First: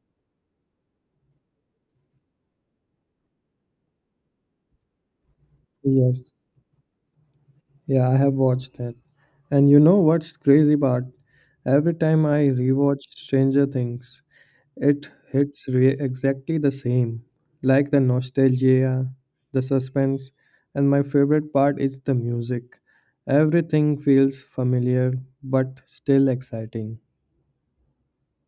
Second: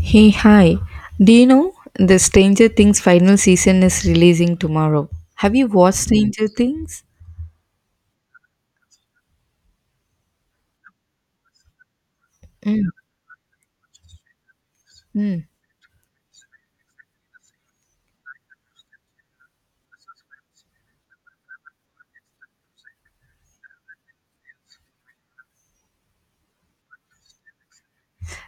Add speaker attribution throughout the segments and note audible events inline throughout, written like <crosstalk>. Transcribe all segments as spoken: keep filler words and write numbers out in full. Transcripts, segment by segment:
Speaker 1: Hey, hi. Do you know the Stranger Things final season is releasing tomorrow? Have you watched
Speaker 2: Yes,
Speaker 1: Stranger Things?
Speaker 2: yeah, I have watched that. And you know what's crazy part? Every time I rewatch Stranger Things, it
Speaker 1: Mm-hmm.
Speaker 2: hits re- exactly the same. Like the nostalgia, the suspense, and my favorite part is the music. Everything feels familiar but still exciting.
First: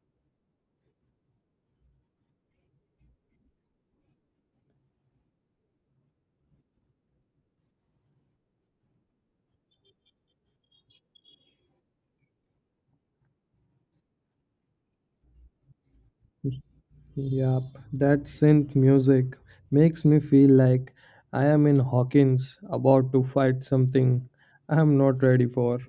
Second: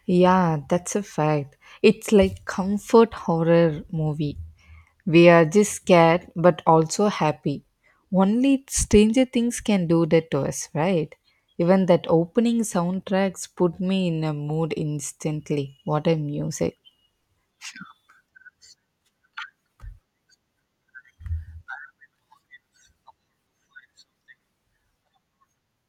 Speaker 1: Yeah, that's a fact. It's like comfort horror movie. We are just scared but also happy. Only Stranger Things can do that to us, right? Even that opening soundtracks put me in a mood instantly. What a music.
Speaker 2: Yup, that synth music makes me feel like I am in Hawkins about to fight something I am not ready for.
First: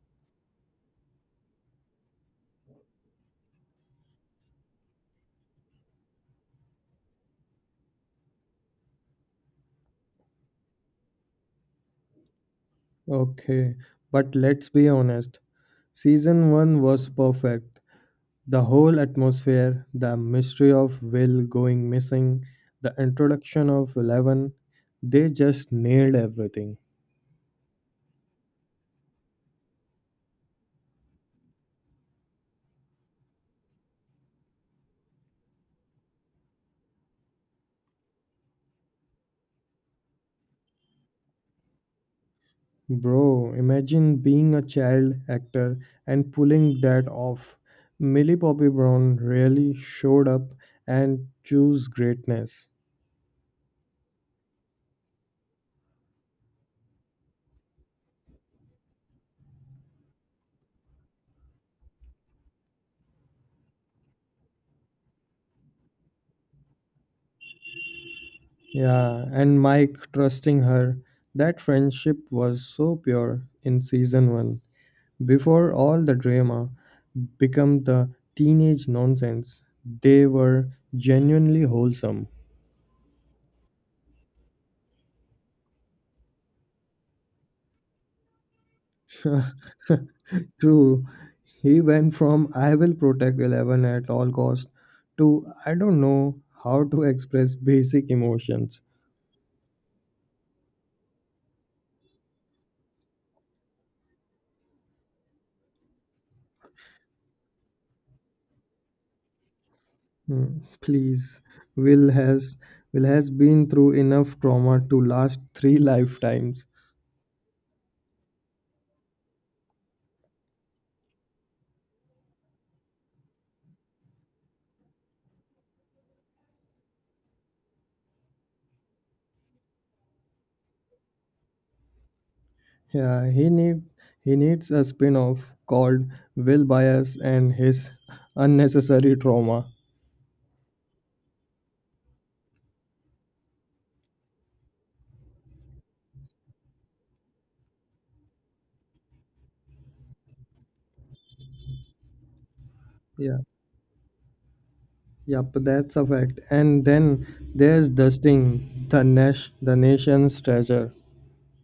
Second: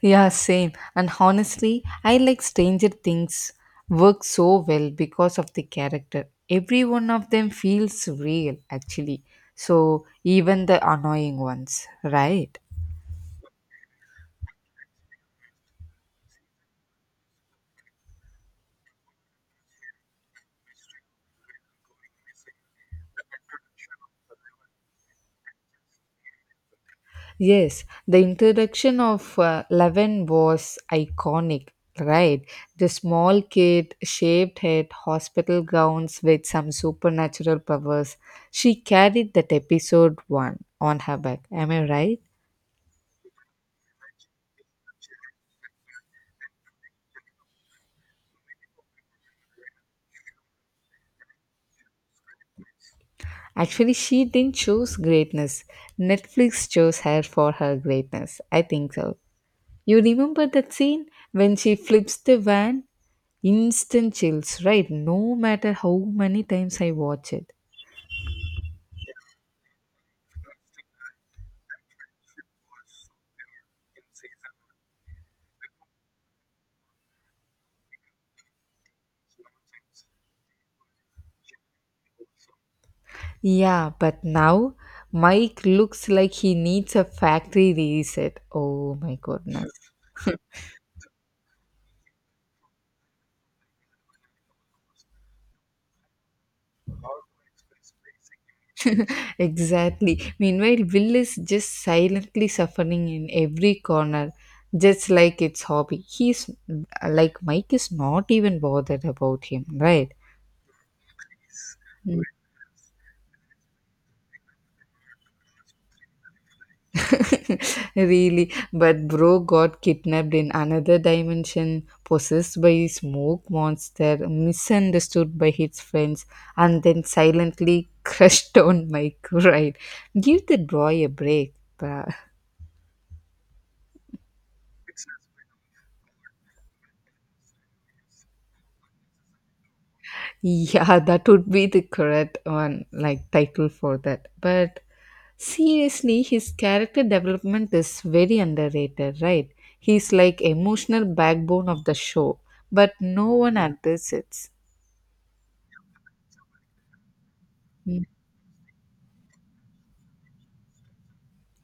Speaker 1: Yeah, same. And honestly, I like Stranger Things work so well because of the character. Every one of them feels real, actually. So, even the annoying ones, right?
Speaker 2: Okay, but let's be honest. Season one was perfect. The whole atmosphere, the mystery of Will going missing, the introduction of Eleven, they just nailed everything.
Speaker 1: Yes, the introduction of uh, Levin was iconic, right? The small kid, shaved head, hospital gowns with some supernatural powers. She carried that episode one on her back. Am I right?
Speaker 2: Bro, imagine being a child actor and pulling that off. Millie Bobby Brown really showed up and chose greatness.
Speaker 1: Actually, she didn't choose greatness. Netflix chose her for her greatness. I think so. You remember that scene when she flips the van? Instant chills, right? No matter how many times I watch it.
Speaker 2: Yeah, and Mike trusting her. That friendship was so pure in season one. Before all the drama became the teenage nonsense, they were genuinely wholesome.
Speaker 1: Yeah, but now Mike looks like he needs a factory reset. Oh my goodness.
Speaker 2: <laughs> True, he went from I will protect Eleven at all cost to I don't know how to express basic emotions.
Speaker 1: Exactly. Meanwhile, Will is just silently suffering in every corner, just like its hobby. He's like Mike is not even bothered about him, right?
Speaker 2: Hmm, Please, Will
Speaker 1: Mm.
Speaker 2: has Will has been through enough trauma to last three <laughs> lifetimes.
Speaker 1: <laughs> Really, but bro got kidnapped in another dimension, possessed by a smoke monster, misunderstood by his friends, and then silently <laughs> crushed on Mike, right? Give the boy a break, bruh.
Speaker 2: Yeah, he need he needs a spin-off called Will Bias and His Unnecessary Trauma.
Speaker 1: <laughs> Yeah, that would be the correct one, like title for that. But seriously, his character development is very underrated, right? He's like emotional backbone of the show, but no
Speaker 2: Yeah,
Speaker 1: one appreciates.
Speaker 2: yep, that's a fact. And then there's Dustin, the Nash, the nation's treasure.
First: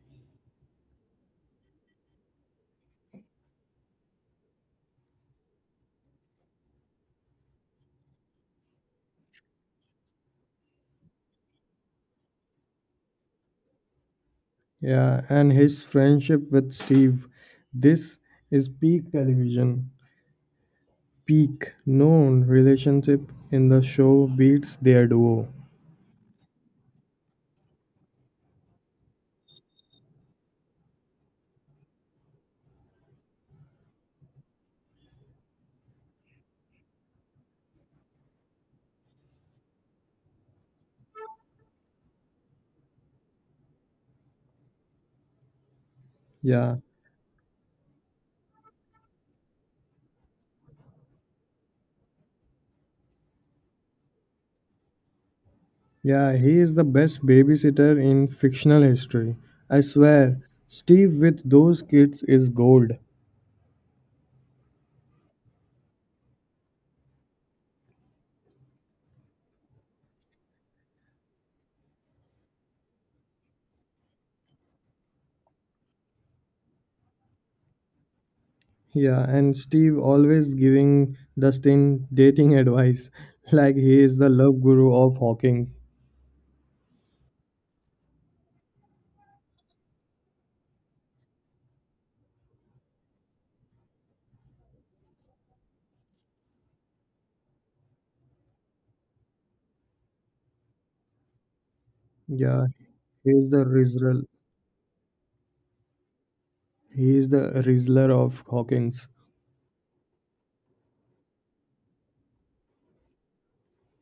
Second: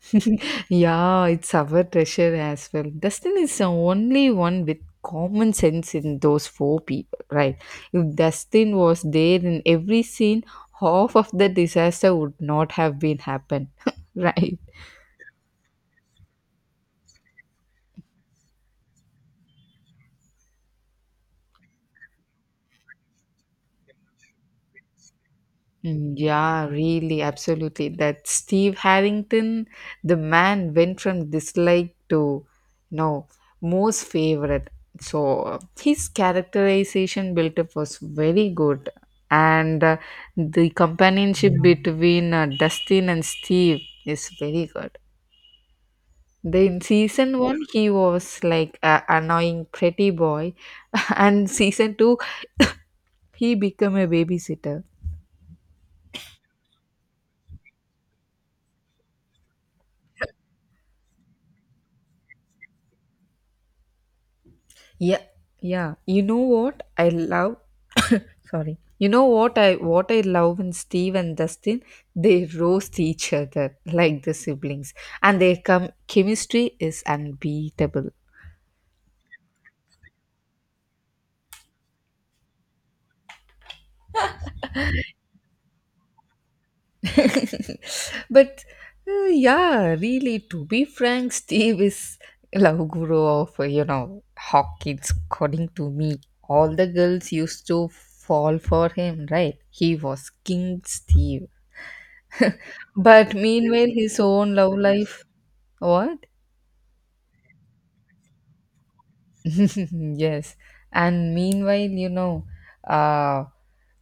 Speaker 1: <laughs> Yeah, it's our treasure as well. Dustin is the only one with common sense in those four people, right? If Dustin was there in every scene, half of the disaster would not have been happened, <laughs> right?
Speaker 2: Yeah, and his friendship with Steve. This is peak television. Peak known relationship in the show beats their duo.
Speaker 1: Mm, yeah, really, absolutely. That Steve Harrington, the man went from dislike to, you know, most favorite. So uh, his characterization built up was very good. And uh, the companionship between uh, Dustin and Steve is very good.
Speaker 2: Yeah,
Speaker 1: Then season one, he was like a annoying pretty boy, <laughs> and season two, <laughs> <coughs> he became a babysitter.
Speaker 2: yeah, he is the best babysitter in fictional history. I swear, Steve with those kids is gold.
Speaker 1: Yeah, yeah. You know what I love? <coughs> Sorry. You know what I what I love in Steve and Dustin. They roast each other like the siblings, and their com- chemistry is unbeatable.
Speaker 2: Yeah, and Steve always giving Dustin dating advice <laughs> like he is the love guru of Hawking.
Speaker 1: <laughs> But uh, yeah, really, to be frank, Steve is love guru of uh, you know Hawkins. According to me, all the girls used to fall for him. Right? He was King Steve.
Speaker 2: Yeah, he
Speaker 1: But
Speaker 2: is the
Speaker 1: meanwhile, his
Speaker 2: Rizler.
Speaker 1: own love life, what?
Speaker 2: He is the rizzler of Hawkins.
Speaker 1: <laughs> Yes. And meanwhile, you know, uh,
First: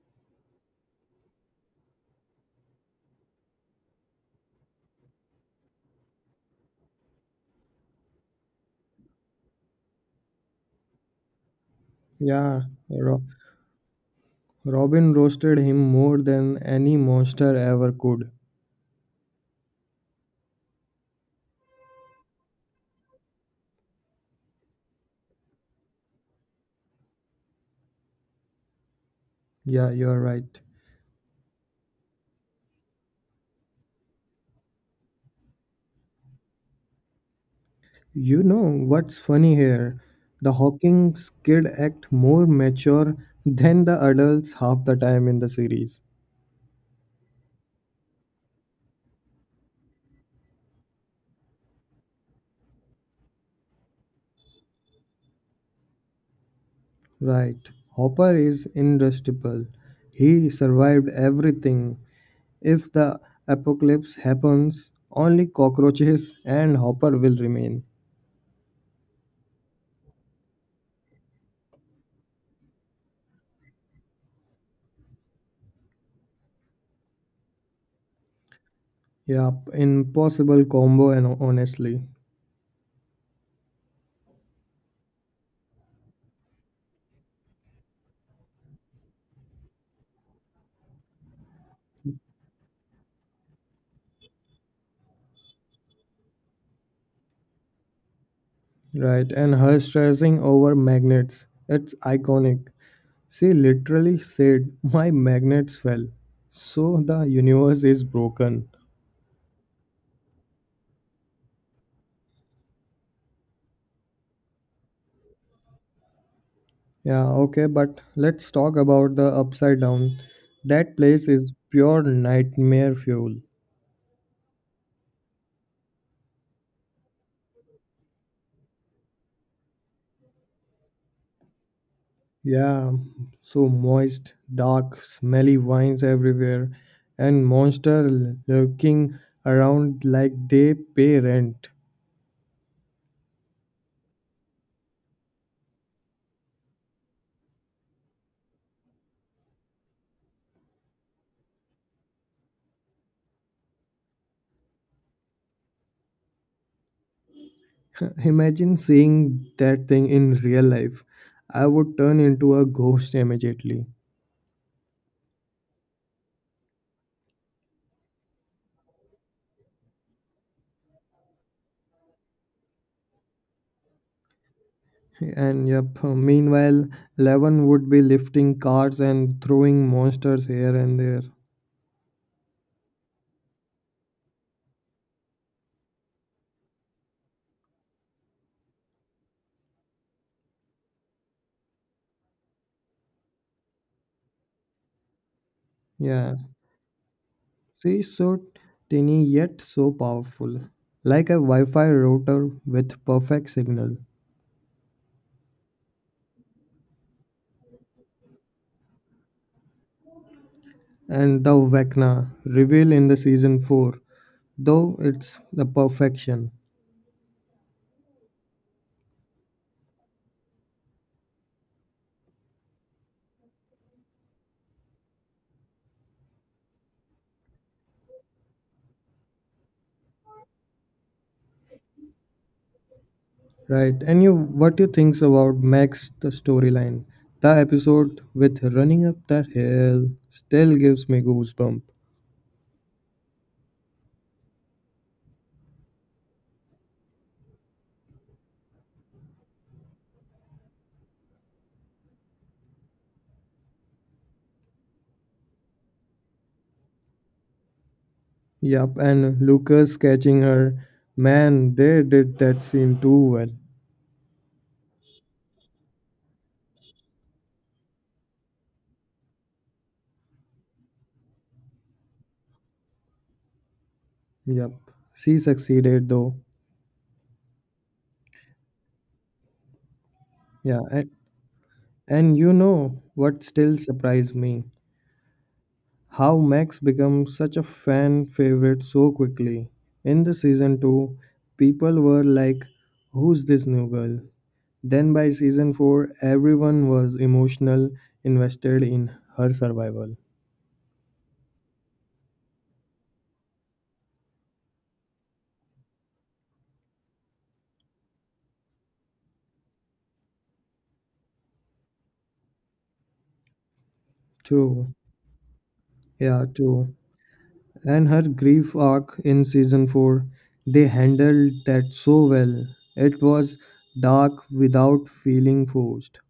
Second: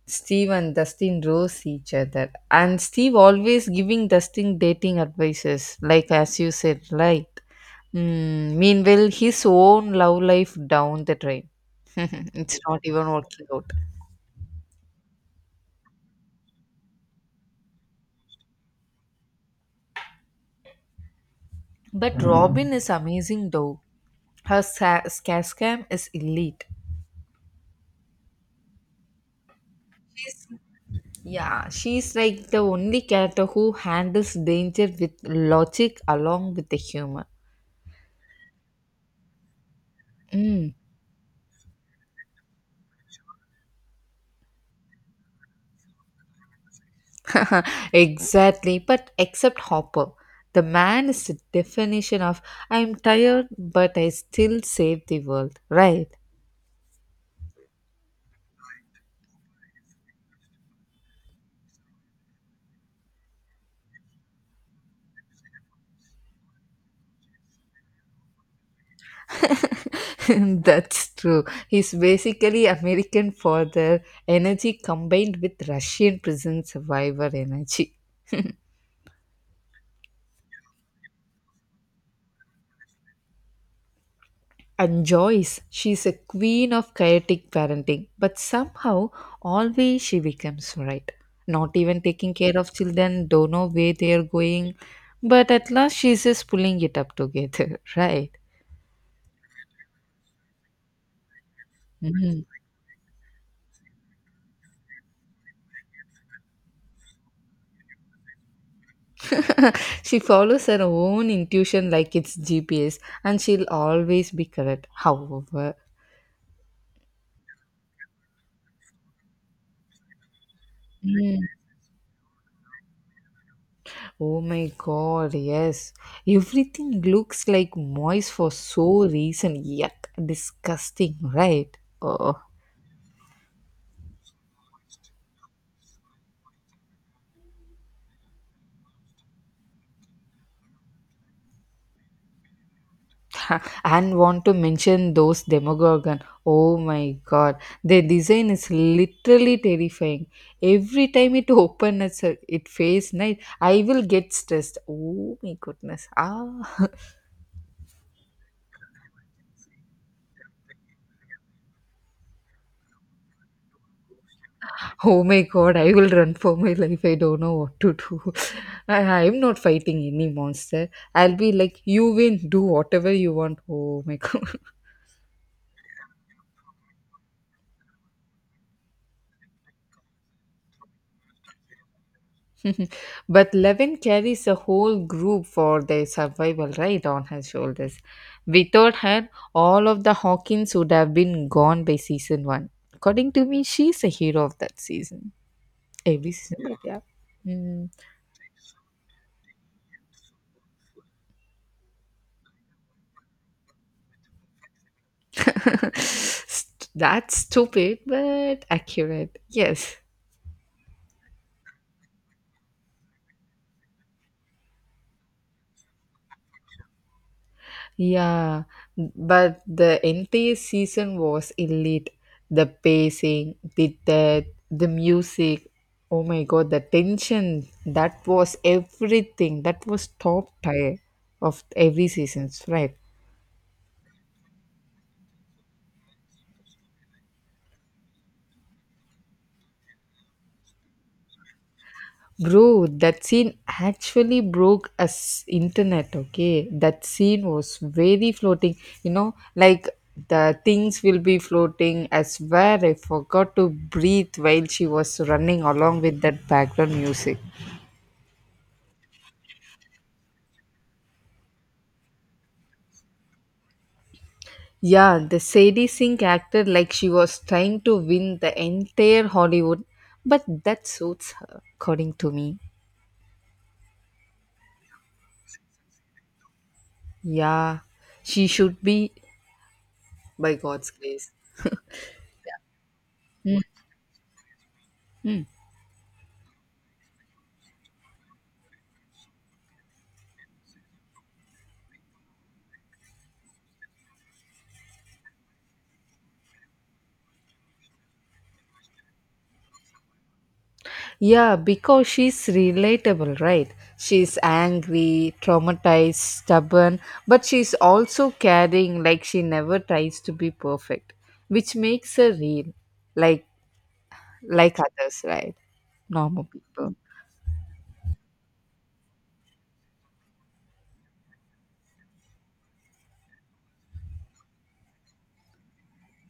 Speaker 1: Steve and Dustin roast each other. And Steve always giving Dustin dating advices, like as you said, right? Mm, meanwhile, his own love life down the drain. <laughs> It's
Speaker 2: Yeah,
Speaker 1: not even
Speaker 2: Ro-
Speaker 1: working out.
Speaker 2: Robin roasted him more than any monster ever could.
Speaker 1: But Robin is amazing though. Her sa- scare scam is elite.
Speaker 2: Yeah, you're right.
Speaker 1: Yeah, she's like the only character who handles danger with logic along with the humor.
Speaker 2: You know what's funny here? The
Speaker 1: Mm.
Speaker 2: Hawkins kid act more mature than the adults half the time in the series.
Speaker 1: <laughs> Exactly, but except Hopper. The man is the definition of I'm tired, but I still save the world, right?
Speaker 2: Right. Hopper is indestructible. He survived everything. If the apocalypse happens, only cockroaches and Hopper will remain.
Speaker 1: <laughs> That's true. He's basically American for the energy combined with Russian prison survivor energy.
Speaker 2: Yep, impossible combo and honestly.
Speaker 1: And Joyce, she's a queen of chaotic parenting, but somehow always she becomes right. Not even taking care of children, don't know where they are going, but at last she's just pulling it up together, <laughs> right?
Speaker 2: Right, and her stressing over magnets. It's iconic. She literally said, My magnets fell. So the universe is broken.
Speaker 1: <laughs> She follows her own intuition like it's G P S and she'll always be correct. However,
Speaker 2: Yeah, okay, but let's talk about the upside down. That place is pure nightmare fuel.
Speaker 1: oh my god, yes, everything looks like moist for so reason, yuck, disgusting, right? Oh.
Speaker 2: Yeah, so moist, dark, smelly vines everywhere, and monster l- lurking around like they pay rent.
Speaker 1: <laughs> And want to mention those demogorgon. Oh my god, their design is literally terrifying. Every time it open its it face night, I will get stressed. Oh my goodness, ah.
Speaker 2: <laughs> Imagine seeing that thing in real life. I would turn into a ghost immediately.
Speaker 1: <laughs> Oh my god, I will run for my life. I don't know what to do. <laughs> I, i'm not fighting any monster. I'll be like, you win, do whatever you want. Oh my <laughs> god.
Speaker 2: And yep, uh, meanwhile, Levin would be lifting cars and throwing monsters here and there.
Speaker 1: <laughs> But Levin carries a whole group for their survival right on her shoulders. Without her, all of the Hawkins would have been gone by season one. According to me, she's a hero of that season. Every
Speaker 2: Yeah,
Speaker 1: season, yeah. Yeah. Mm.
Speaker 2: she's so tiny yet so powerful, like a Wi Fi router with perfect signal.
Speaker 1: <laughs> St- That's stupid, but accurate. Yes.
Speaker 2: And the Vecna reveal in the season four, though it's the perfection,
Speaker 1: Yeah, but the entire season was elite. The pacing, the death, the music. Oh my god, the tension. That was everything. That was top tier of every seasons, right?
Speaker 2: right? And you, what you thinks about Max the storyline? The episode with running up that hill still gives me goosebump.
Speaker 1: Bro, that scene actually broke us internet, okay? That scene was very floating, you know, like the things will be floating. I swear I forgot to breathe while she was running along with that background music.
Speaker 2: Yup, and Lucas catching her. Man, they did that scene too well.
Speaker 1: Yeah, the Sadie Sink acted like she was trying to win the entire Hollywood, but that suits her, according to me.
Speaker 2: Yup, she succeeded though.
Speaker 1: Yeah, she should be by
Speaker 2: Yeah,
Speaker 1: God's
Speaker 2: and,
Speaker 1: grace.
Speaker 2: and you know what still surprised me? How Max becomes such a fan favorite so quickly. In the season two, people were like, Who's this new girl? Then by season four, everyone was emotional, invested in her survival.
Speaker 1: Yeah, because she's relatable, right? She's angry, traumatized, stubborn, but she's also caring like she never tries to be perfect, which makes her real, like like
Speaker 2: True.
Speaker 1: others, right?
Speaker 2: Yeah,
Speaker 1: Normal
Speaker 2: true.
Speaker 1: people.
Speaker 2: And her grief arc in season four, they handled that so well. It was dark without feeling forced.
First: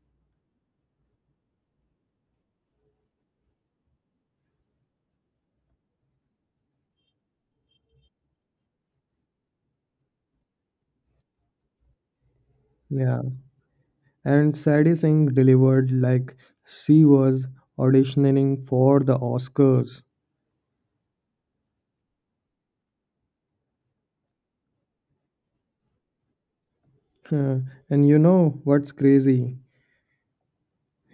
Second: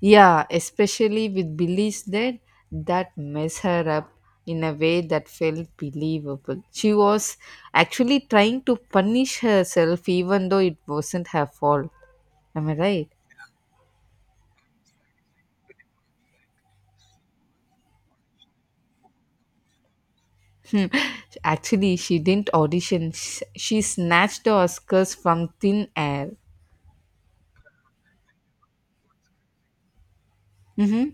Speaker 1: Yeah, especially with beliefs that that mess her up in a way that felt believable. She was actually trying to punish herself even though it wasn't her fault. Am I right?
Speaker 2: Yeah, and Sadie Singh delivered like she was auditioning for the Oscars.
Speaker 1: Hmm. Actually, she didn't audition. Sh- She snatched the Oscars from thin air.
Speaker 2: Huh, and you know what's crazy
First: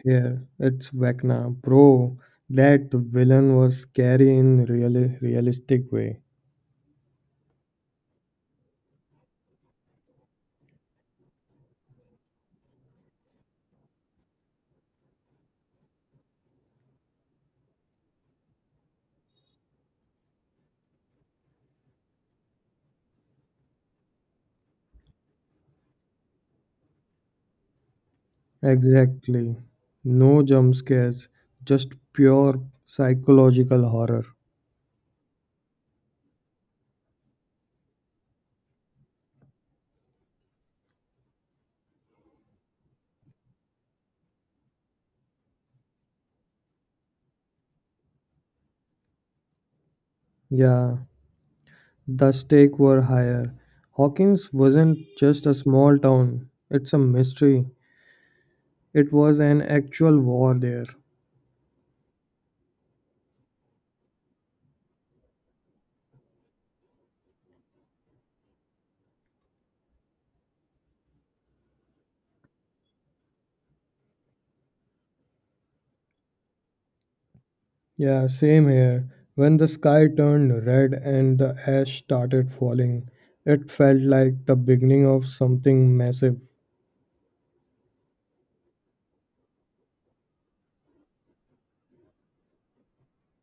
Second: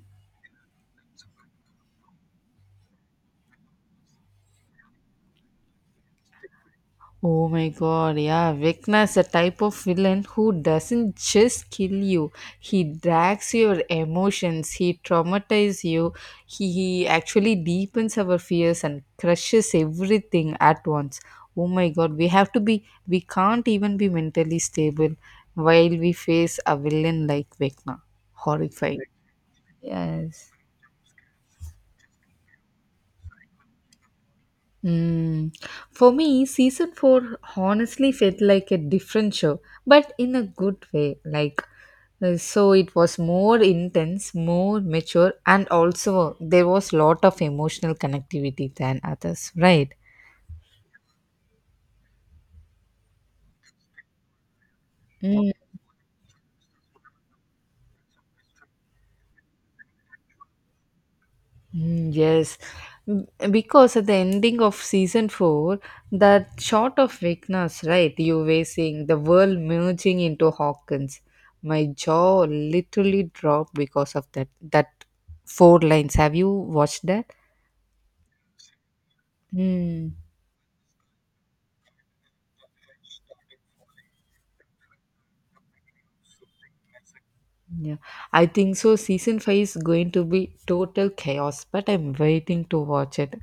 Speaker 2: here? It's Vecna, bro. That villain was scary in real realistic way.
Speaker 1: Oh my god, yeah. Vecna is a type of villain who doesn't just kill you, he drags your emotions, he traumatizes you, he, he actually deepens our fears and crushes everything at once. Oh my god, we have to be, we can't even be mentally stable while we face a villain like Vecna. Horrifying.
Speaker 2: Exactly. No
Speaker 1: Yes.
Speaker 2: jump scares, just pure psychological horror.
Speaker 1: Mm. For me, season four honestly felt like a different show, but in a good way. Like, uh, so it was more intense, more mature, and also there was lot of emotional connectivity than others, right?
Speaker 2: Yeah, the stakes were higher. Hawkins wasn't just a small town, it's a mystery. It was an actual war there.
Speaker 1: Mm, yes, M- because at the ending of season four, that shot of weakness, right? You were seeing the world merging into Hawkins. My jaw literally dropped because of that. That four lines. Have you watched that?
Speaker 2: Yeah, same here. When the sky
Speaker 1: Hmm.
Speaker 2: turned red and the ash started falling, it felt like the beginning of something massive.
Speaker 1: Yeah, I think so. Season five is going to be total chaos, but I'm waiting to watch it.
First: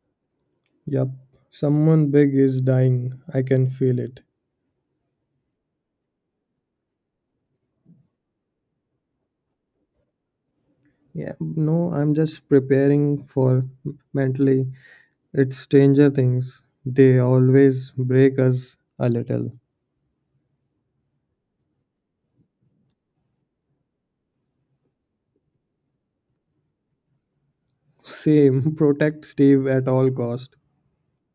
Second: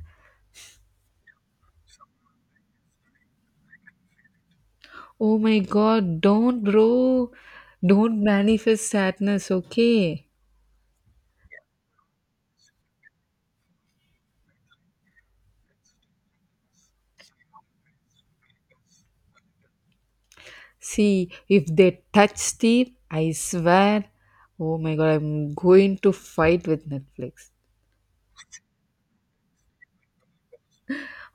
Speaker 2: Yup, someone big is dying. I can feel it.
Speaker 1: Oh my God! Don't, bro. Don't manifest sadness. Okay.
Speaker 2: Yeah, no, I'm just preparing for mentally. It's Stranger Things. They always break us a little.
Speaker 1: See, if they touch Steve, I swear, oh my god, I'm going to fight with Netflix.
Speaker 2: Same, <laughs> protect Steve at all cost.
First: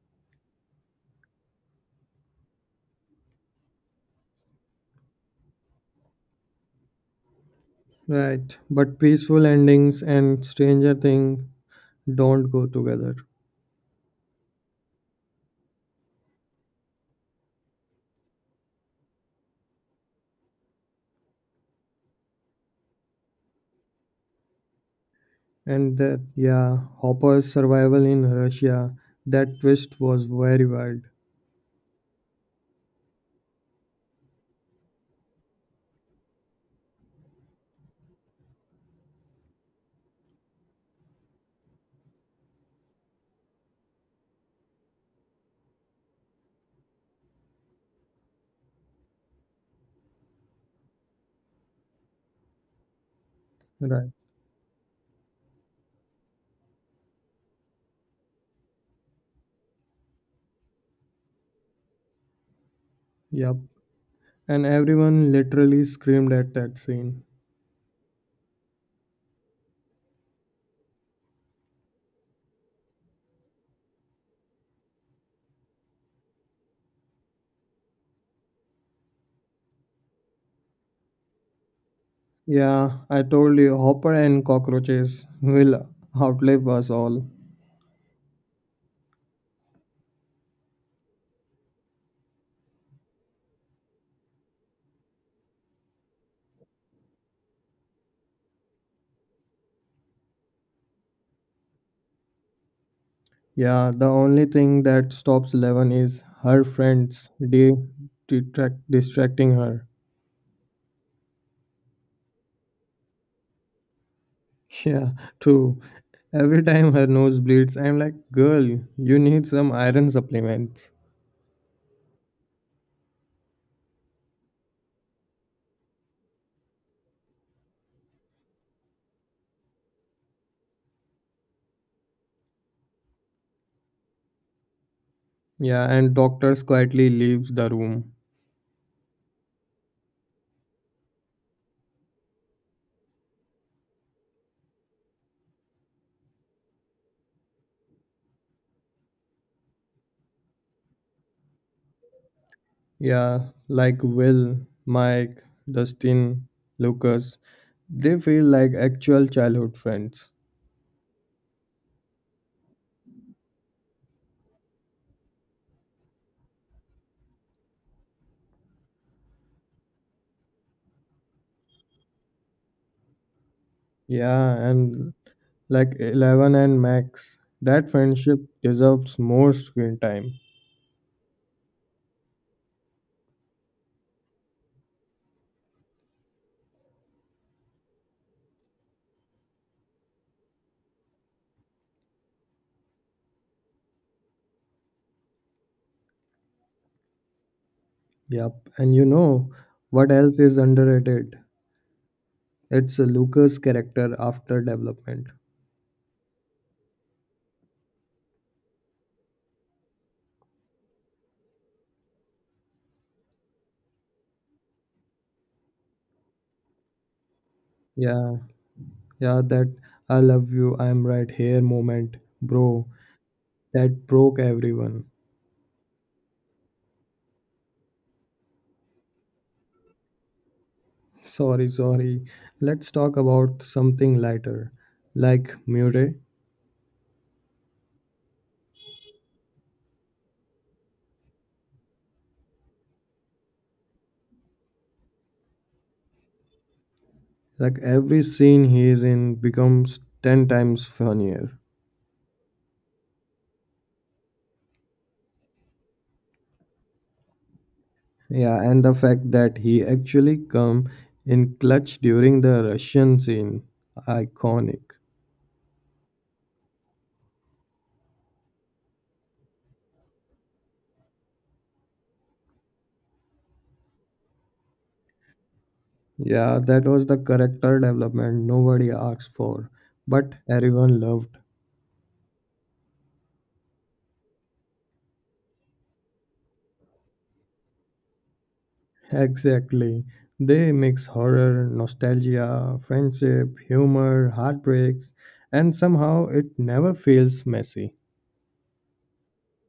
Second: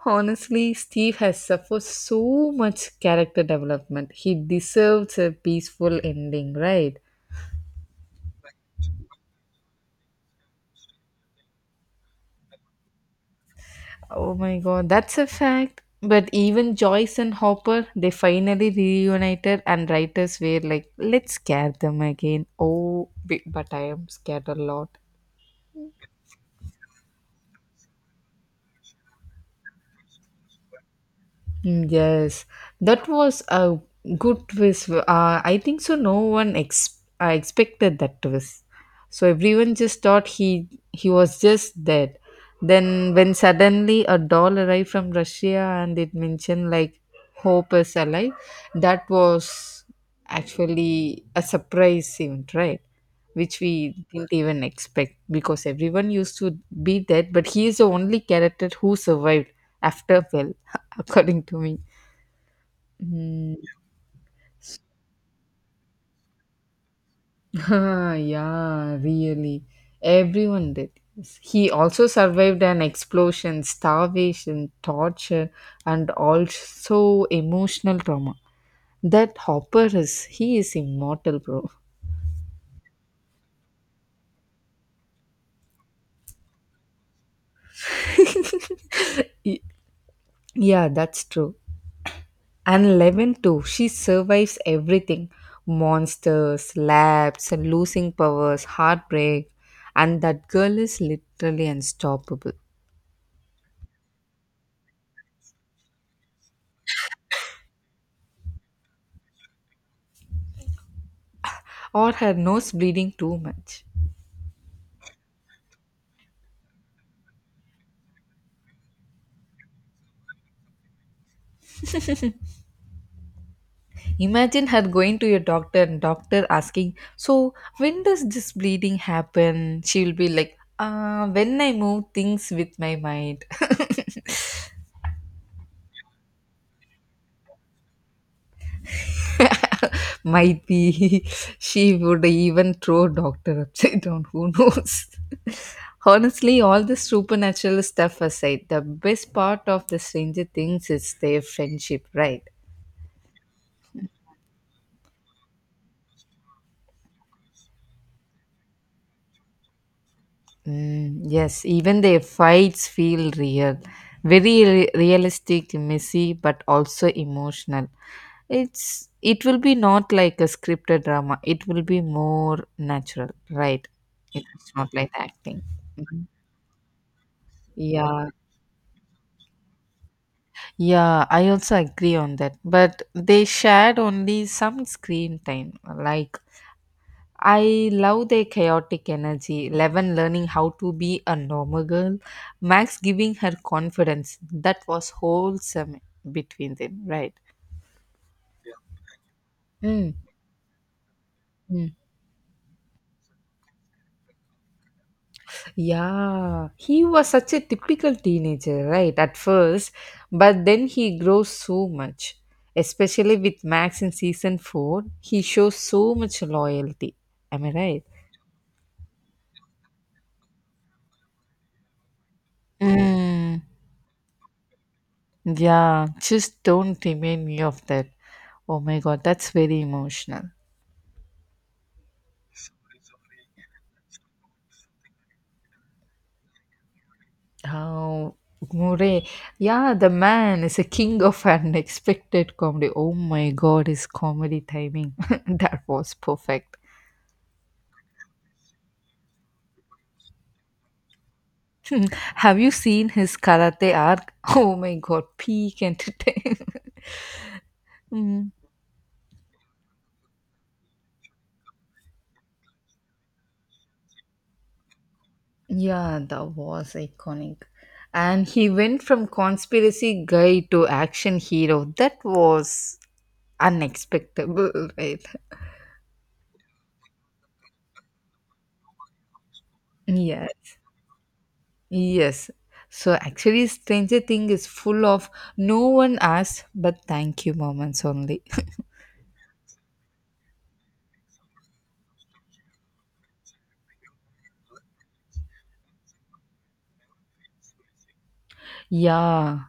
Speaker 1: Honestly, Steve has suffered so much character development. He deserves a peaceful ending, right?
Speaker 2: Right, but peaceful endings and Stranger Things don't go together.
Speaker 1: Oh my god, that's a fact. But even Joyce and Hopper, they finally reunited, and writers were like, let's scare them again. Oh, bi- but I am scared a lot.
Speaker 2: And that, yeah, Hopper's survival in Russia, that twist was very wild.
Speaker 1: Mm, yes, that was a good twist. Uh, I think so. No one ex- uh, expected that twist, so everyone just thought he he was just dead. Then, when suddenly a doll arrived from Russia and it mentioned like hope is alive, that was actually a surprise event, right? Which we
Speaker 2: Right,
Speaker 1: didn't even expect because everyone used to be dead, but he is the only character who survived after. Well, <laughs> according to me.
Speaker 2: yep.
Speaker 1: Mm.
Speaker 2: And everyone literally screamed at that scene.
Speaker 1: <laughs> Yeah, really. Everyone did. Yes. He also survived an explosion, starvation, torture, and also emotional trauma. That Hopper is, he is immortal, bro.
Speaker 2: Yeah, I told you, Hopper and cockroaches will outlive us all.
Speaker 1: <laughs> Y- Yeah, that's true. And Eleven too, she survives everything, monsters, labs, and losing powers, heartbreak. And that girl is literally unstoppable.
Speaker 2: Yeah, the only thing that stops Eleven is her friends de- detract- distracting her.
Speaker 1: Or her nose bleeding too much.
Speaker 2: <laughs> Yeah, true. Every time her nose bleeds, I'm like, girl, you need some iron supplements.
Speaker 1: Imagine her going to your doctor and doctor asking, so when does this bleeding happen? She'll be like, uh, when I move things with my mind. <laughs>
Speaker 2: Yeah, and doctors quietly leaves the room.
Speaker 1: <laughs> Might be she would even throw doctor upside down. Who knows? <laughs> Honestly, all the supernatural stuff aside, the best part of the Stranger Things is their friendship, right?
Speaker 2: Yeah, like Will, Mike, Dustin, Lucas. They feel like actual childhood friends.
Speaker 1: Mm, yes, even their fights feel real. Very re- realistic, messy, but also emotional. It's it will be not like a scripted drama. It will be more natural, right?
Speaker 2: Yeah,
Speaker 1: It's not like
Speaker 2: and
Speaker 1: acting.
Speaker 2: like
Speaker 1: Mhm.
Speaker 2: Eleven and Max. That
Speaker 1: Yeah,
Speaker 2: friendship deserves more screen time.
Speaker 1: yeah, I also agree on that. But they shared only some screen time. Like, I love their chaotic energy. Eleven learning how to be a normal girl, Max giving her confidence. That was wholesome between them, right?
Speaker 2: Yep, and you know what
Speaker 1: Mm.
Speaker 2: else is underrated?
Speaker 1: Mm.
Speaker 2: It's Lucas' character after development.
Speaker 1: Yeah, he was such a typical teenager, right, at first, but then he grows so much. Especially with Max in season four, he shows so much loyalty. Am I right?
Speaker 2: Yeah, yeah, that I love you, I'm right here moment, bro.
Speaker 1: Mm,
Speaker 2: That broke everyone.
Speaker 1: yeah, just don't remind me of that. Oh my god, that's very emotional.
Speaker 2: <laughs> Sorry, sorry. Let's talk about something lighter, like Murray.
Speaker 1: How Murray, yeah, the man is a king of unexpected comedy. Oh my god, his comedy timing <laughs> that was perfect.
Speaker 2: Like every scene he is in becomes ten times funnier.
Speaker 1: Hmm, have you seen his karate arc? <laughs> Oh my god, peak entertainment. <laughs> Mm.
Speaker 2: Yeah, and the fact that he actually come in clutch during the Russian scene, iconic.
Speaker 1: Yeah, that was iconic. And he went from conspiracy guy to action hero. That was Unexpectable, right?
Speaker 2: Yeah, that was the character development nobody asked for, but
Speaker 1: Yeah.
Speaker 2: everyone loved.
Speaker 1: Yes. So actually, Stranger Thing is full of no one asked but thank you moments only. <laughs>
Speaker 2: Exactly. They mix horror, nostalgia, friendship, humor, heartbreaks, and somehow it never feels messy.
Speaker 1: Yeah,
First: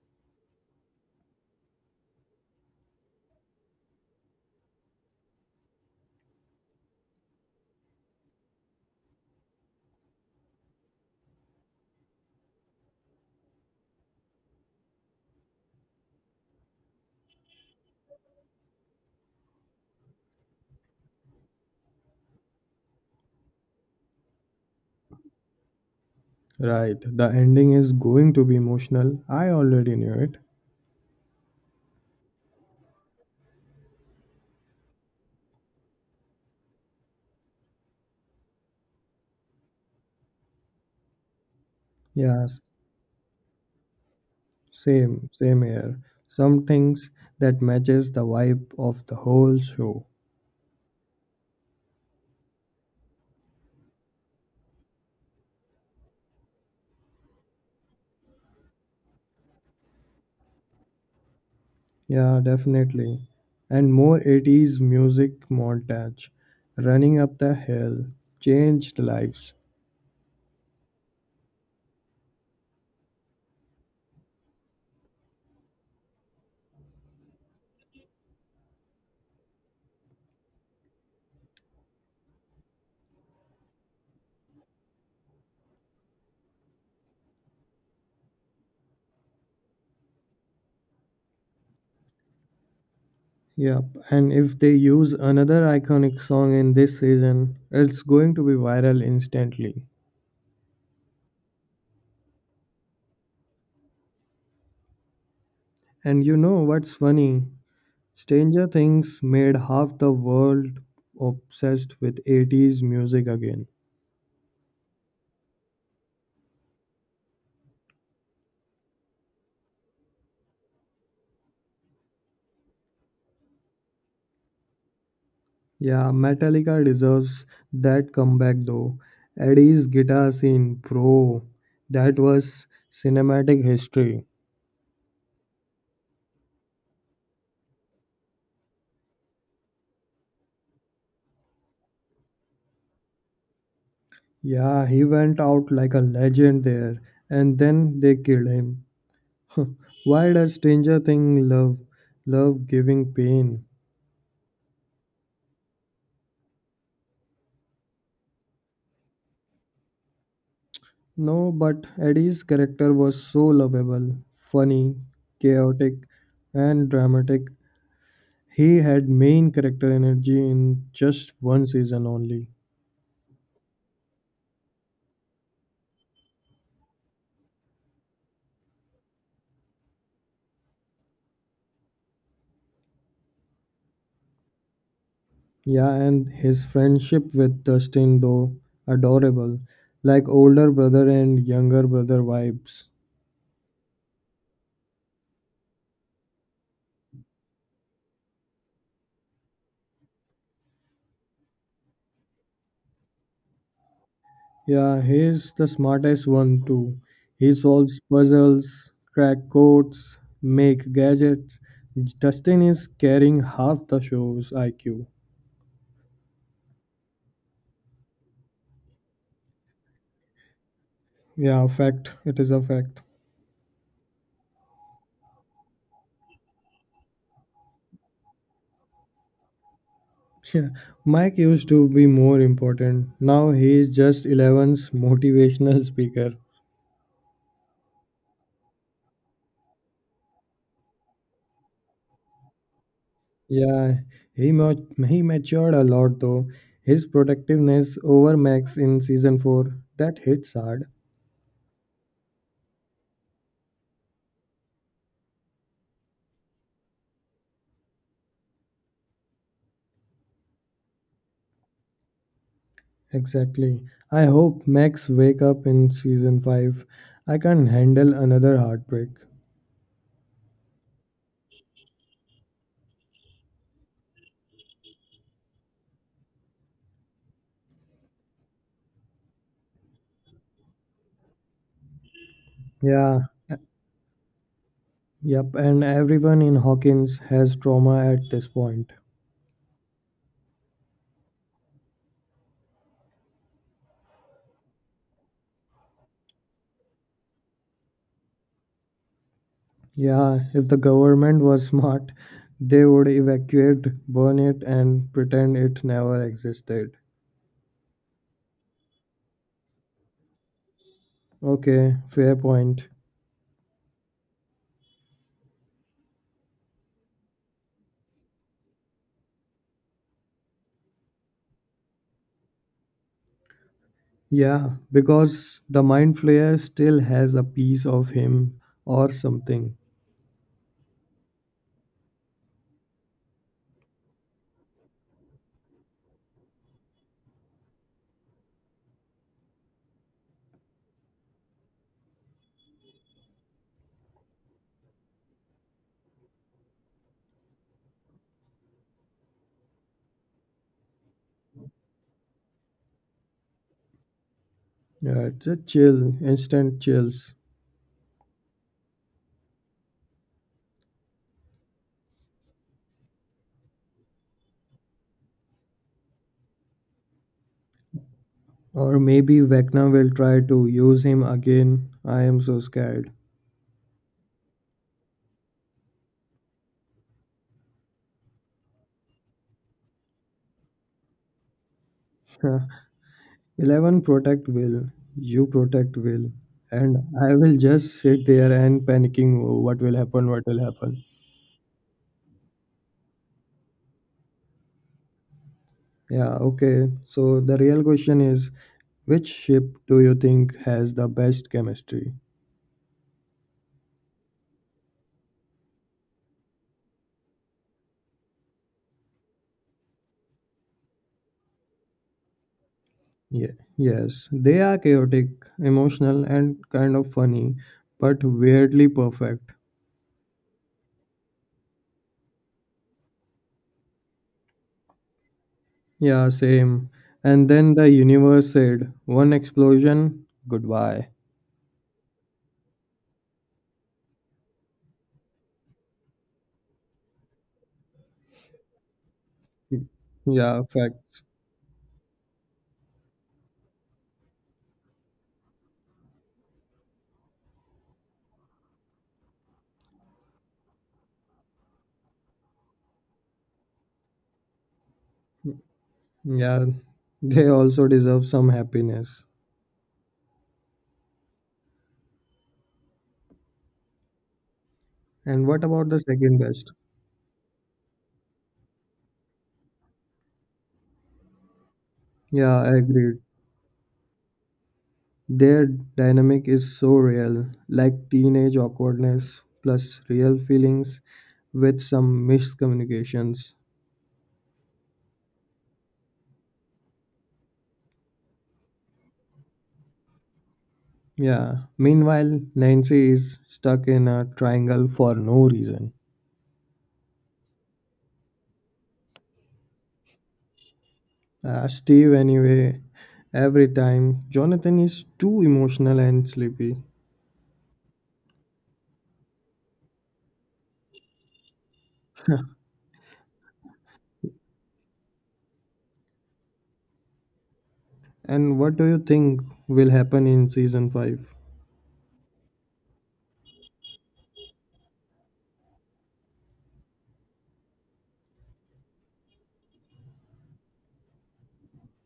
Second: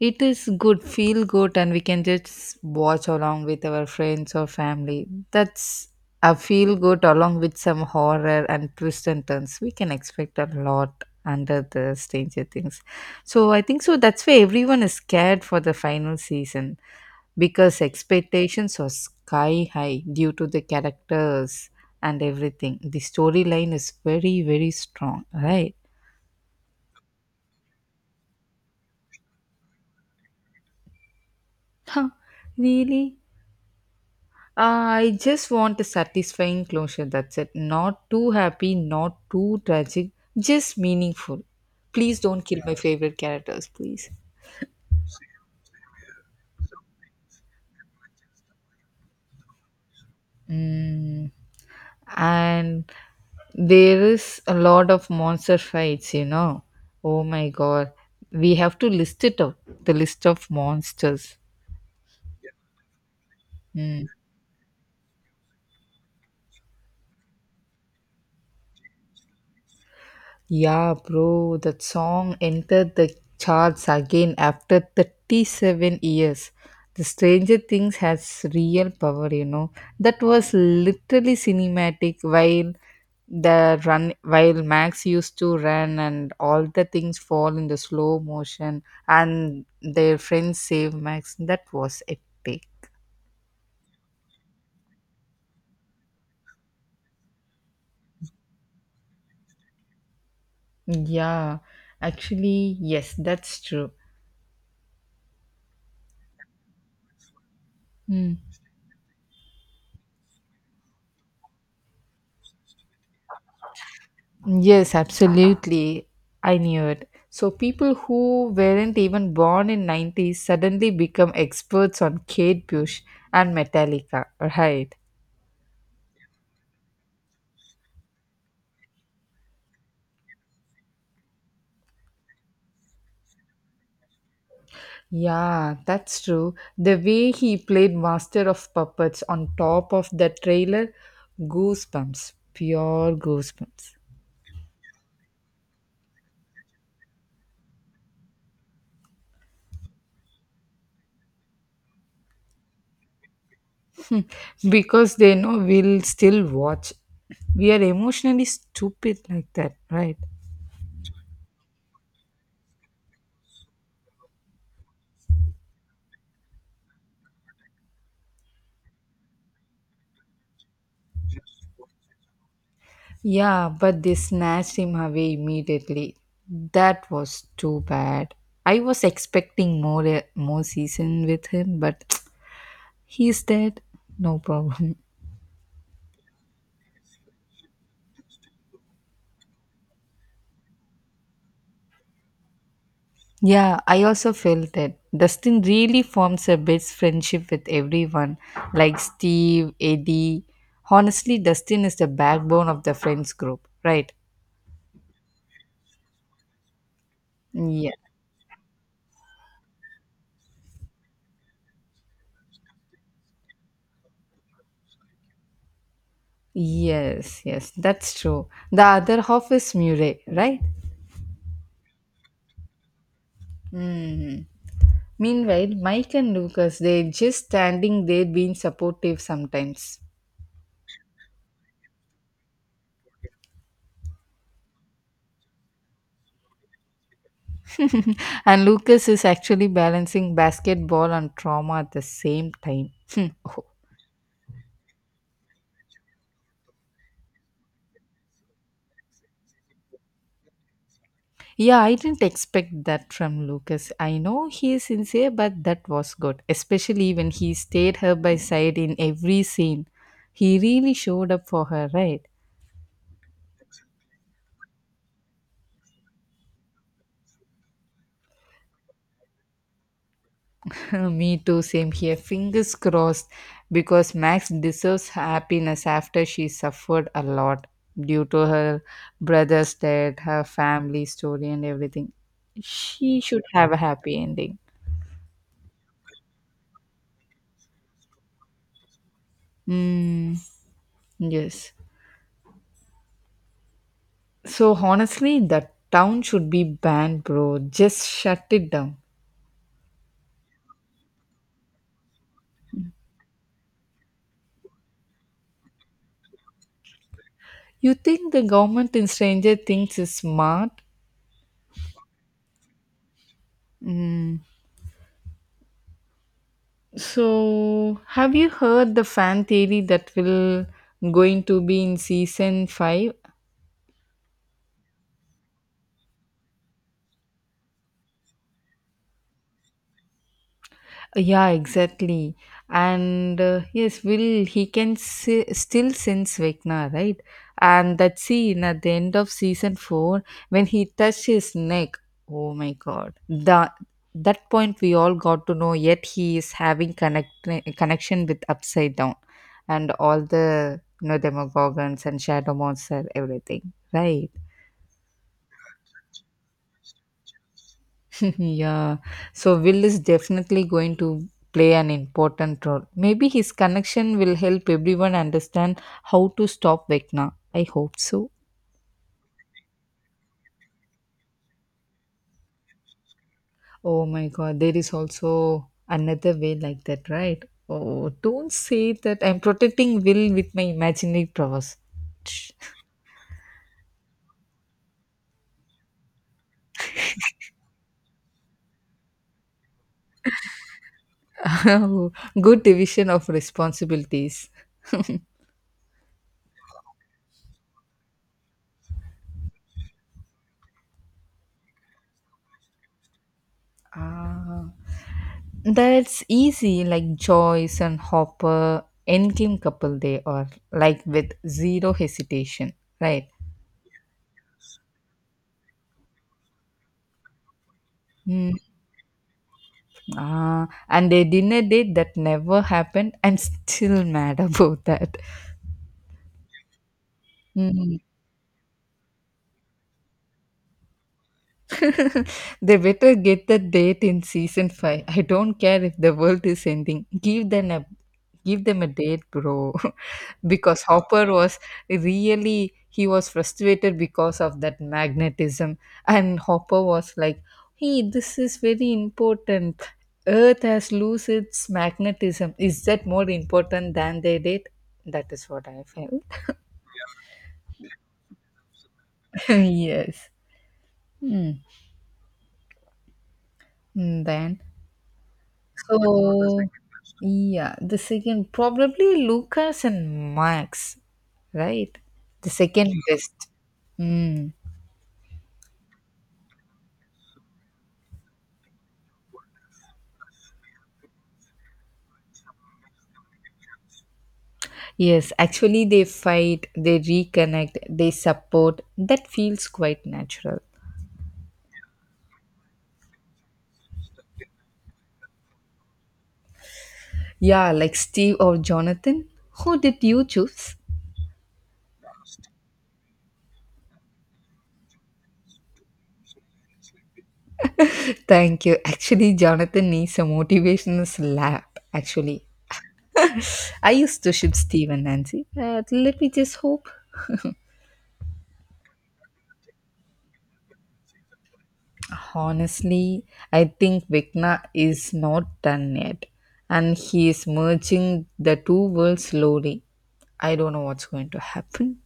Speaker 1: it is good, feel good, and we can just watch along with our friends or family. That's a feel good along with some horror and twists and turns. We can expect a lot under the Stranger Things. So I think so. That's why everyone is scared for the final season, because expectations are sky high due to the characters and everything. The storyline is very, very strong, right?
Speaker 2: Right, the ending is going to be emotional. I already knew it.
Speaker 1: Huh, really? Uh, I just want a satisfying closure, that's it. Not too happy, not too tragic, just meaningful. Please don't kill
Speaker 2: Yes.
Speaker 1: my favorite characters, please.
Speaker 2: Same, same here. Some things that matches the vibe of the whole show.
Speaker 1: Mm, and there is a lot of monster fights you know Oh my god, we have to list it out, the list of monsters.
Speaker 2: Yeah, definitely. And
Speaker 1: Hmm.
Speaker 2: more eighties music montage. Running up the hill changed lives.
Speaker 1: Yeah, bro, that song entered the charts again after thirty-seven years. The Stranger Things has real power, you know. That was literally cinematic while the run, while Max used to run and all the things fall in the slow motion and their friends save Max. That was epic.
Speaker 2: Yep. And if they use another iconic song in this season, it's going to be viral instantly.
Speaker 1: Yeah, actually, yes, that's true.
Speaker 2: And you know what's funny?
Speaker 1: Hmm.
Speaker 2: Stranger Things made half the world obsessed with eighties music again.
Speaker 1: Yes, absolutely. I knew it. So people who weren't even born in nineties suddenly become experts on Kate Bush and Metallica, right?
Speaker 2: Yeah, Metallica deserves that comeback though. Eddie's guitar scene, bro, that was cinematic history.
Speaker 1: Yeah, that's true. The way he played Master of Puppets on top of the trailer, goosebumps, pure goosebumps.
Speaker 2: Yeah, he went out like a legend there, and then they killed him. <laughs> Why does Stranger Thing love love giving pain?
Speaker 1: Because they know we'll still watch. We are emotionally stupid like that, right?
Speaker 2: No, but Eddie's character was so lovable, funny, chaotic, and dramatic. He had main character energy in just one season only.
Speaker 1: Yeah, but they snatched him away immediately. That was too bad. I was expecting more uh, more season with him, but <tsk> he's dead. No problem. <laughs>
Speaker 2: Yeah, and his friendship with Dustin, though adorable, like older brother and younger brother vibes.
Speaker 1: Yeah, I also felt that Dustin really forms a best friendship with everyone, like Steve, Eddie. Honestly, Dustin is the backbone of the friends group, right?
Speaker 2: Yeah, he's the smartest one too. He
Speaker 1: Yeah.
Speaker 2: solves puzzles, crack codes, make gadgets. Dustin is carrying half the show's I Q.
Speaker 1: Yes, yes, that's true. The other half is Murray, right?
Speaker 2: Yeah, fact. It is a fact. <laughs>
Speaker 1: Hmm. Meanwhile, Mike and Lucas, they're just standing there being supportive sometimes.
Speaker 2: Yeah, Mike used to be more important. Now he is just Eleven's motivational speaker.
Speaker 1: <laughs> And Lucas is actually balancing basketball and trauma at the same time. Hmm. Oh.
Speaker 2: Yeah, he mat- he matured a lot though. His protectiveness over Max in season four that hits hard.
Speaker 1: Yeah, I didn't expect that from Lucas. I know he is sincere, but that was good, especially when he stayed her by side in every scene. He really showed up for her, right?
Speaker 2: Exactly. I hope Max wake up in season five. I can't handle another heartbreak.
Speaker 1: <laughs> Me too, same here. Fingers crossed, because Max deserves happiness after she suffered a lot due to her brother's death, her family story, and everything. She
Speaker 2: Yeah.
Speaker 1: should
Speaker 2: a-
Speaker 1: have a happy ending.
Speaker 2: Yep. And everyone in Hawkins has trauma at this point.
Speaker 1: Mm, yes. So, honestly, the town should be banned, bro. Just shut it down.
Speaker 2: Yeah. If the government was smart, they would evacuate, burn it, and pretend it never existed.
Speaker 1: You think the government in Stranger Things is smart?
Speaker 2: Okay. Fair point.
Speaker 1: So, have you heard the fan theory that will going to be in season five?
Speaker 2: Yeah, because the mind flayer still has a piece of him or something.
Speaker 1: Yeah, exactly. And uh, yes, Will, he can si- still sense Vecna, right? And that scene at the end of season four, when he touched his neck. Oh my god. The, that point we all got to know, yet he is having connect, connection with Upside Down and all the you know, Demogorgons and Shadow Monster, everything, right?
Speaker 2: Yeah, it's a chill, instant chills.
Speaker 1: <laughs> Yeah. So Will is definitely going to play an important role. Maybe his connection will help everyone understand how to stop Vecna. I hope so.
Speaker 2: Or maybe Vecna will try to use him again. I am so scared.
Speaker 1: Oh my god, there is also another way like that, right? Oh, don't say that. I'm protecting Will with my imaginary powers.
Speaker 2: <laughs> eleven protect Will. You protect Will. And I will just sit there and panicking "Oh, what will happen, what will happen.
Speaker 1: <laughs> Good division of responsibilities.
Speaker 2: Yeah, okay. So the real question is which ship do you think has the best chemistry?
Speaker 1: Ah. That's easy, like Joyce and Hopper, endgame couple they are, like with zero hesitation, right?
Speaker 2: Ye- yes, they are chaotic, emotional, and kind of funny, but
Speaker 1: Mm,
Speaker 2: weirdly perfect.
Speaker 1: ah, and a dinner date that never happened. I'm <laughs> still mad about that.
Speaker 2: Yeah, same. And then the
Speaker 1: Mm.
Speaker 2: universe said, one explosion, goodbye.
Speaker 1: They better get that date in season five. I don't care if the world is ending. Give them a give them a date, bro. <laughs>
Speaker 2: Yeah,
Speaker 1: Because
Speaker 2: facts.
Speaker 1: Hopper was really, he was frustrated because of that magnetism, and Hopper was like, "Hey, this is very important. Earth has lost its magnetism. Is that more important than their date?" That is what I felt.
Speaker 2: Yeah, they also deserve some happiness.
Speaker 1: <laughs> Yes. Mm. Mm, then.
Speaker 2: And what about the second
Speaker 1: So,
Speaker 2: best?
Speaker 1: yeah, the second probably Lucas and Max, right? The
Speaker 2: Yeah, I
Speaker 1: second
Speaker 2: agreed.
Speaker 1: best. Mm.
Speaker 2: Their dynamic is so real, like teenage awkwardness plus real feelings with some miscommunications.
Speaker 1: Yes, actually, they fight, they reconnect, they support. That feels quite natural.
Speaker 2: Yeah. Meanwhile, Nancy is stuck in a triangle for no reason.
Speaker 1: Yeah, like Steve or Jonathan. Who did you choose?
Speaker 2: Uh, Steve, anyway, every time. Jonathan is too emotional and sleepy.
Speaker 1: Thank you. Actually, Jonathan needs a motivational slap. Actually, I used to ship Steve and Nancy. Uh, let me just hope.
Speaker 2: And what do you think will happen in season five?
Speaker 1: Honestly, I think Vecna is not done yet, and he is merging the two worlds slowly. I don't know what's going to happen.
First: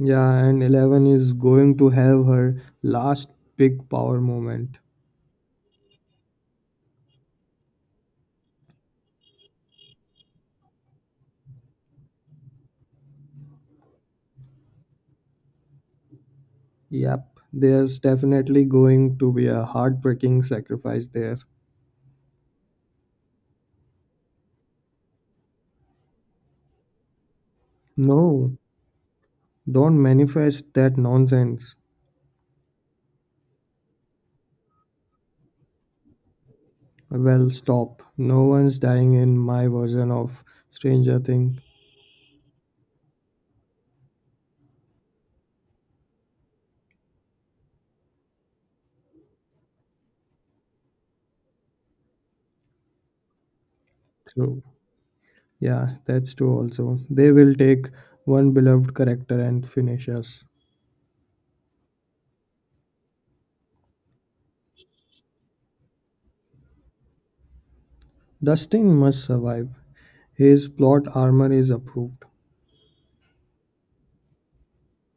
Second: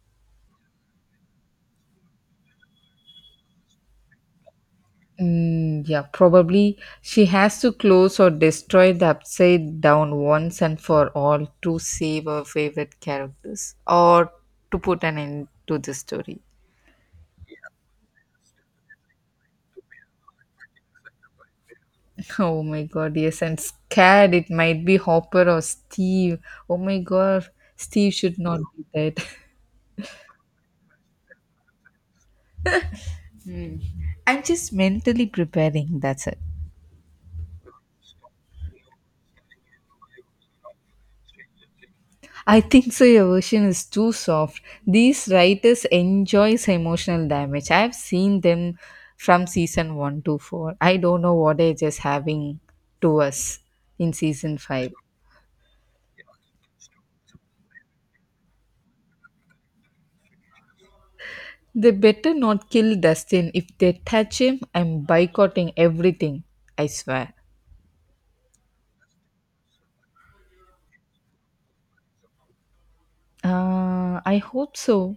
Speaker 2: Yeah, and Eleven is going to have her last big power moment.
Speaker 1: Mm, yeah, probably she has to close or destroy the upside down once and for all to save her favorite characters, or to put an end to the story.
Speaker 2: Yep, there's definitely going to be a heartbreaking sacrifice there.
Speaker 1: <laughs> Oh my god, yes, I'm scared it might be Hopper or Steve. Oh my god, Steve should
Speaker 2: No,
Speaker 1: not be dead. <laughs>
Speaker 2: don't manifest that nonsense.
Speaker 1: I'm just mentally preparing, that's it.
Speaker 2: Well, stop. No one's dying in my version of Stranger Things.
Speaker 1: I think so your version is too soft. These writers enjoys emotional damage. I've seen them from season one to four. I don't know what they're just having to us in season
Speaker 2: True.
Speaker 1: five.
Speaker 2: Yeah, that's true also. They will take one beloved character and finish us.
Speaker 1: They better not kill Dustin. If they touch him, I'm boycotting everything. I swear.
Speaker 2: Dustin must survive. His plot armor is approved.
Speaker 1: Uh, I hope so.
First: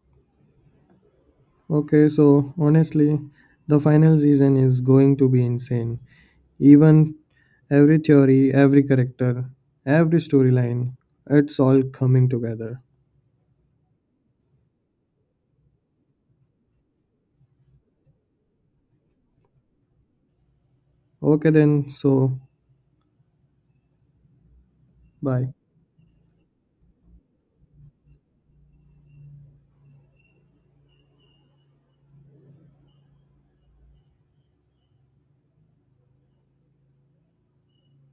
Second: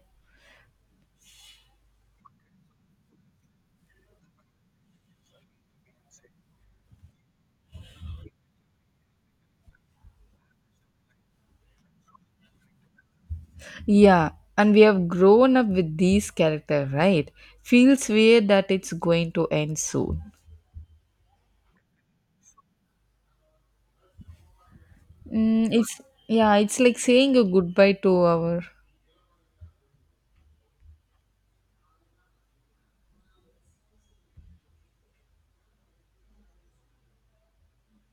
Speaker 2: Okay, so honestly, the final season is going to be insane. Even every theory, every character, every storyline, it's all coming together.
Speaker 1: Yeah, and we have grown up with these characters, right? Feels weird that it's going to end soon.
Speaker 2: Okay, then, so bye.
Speaker 1: Mm, it's Yeah, it's like saying a goodbye to our.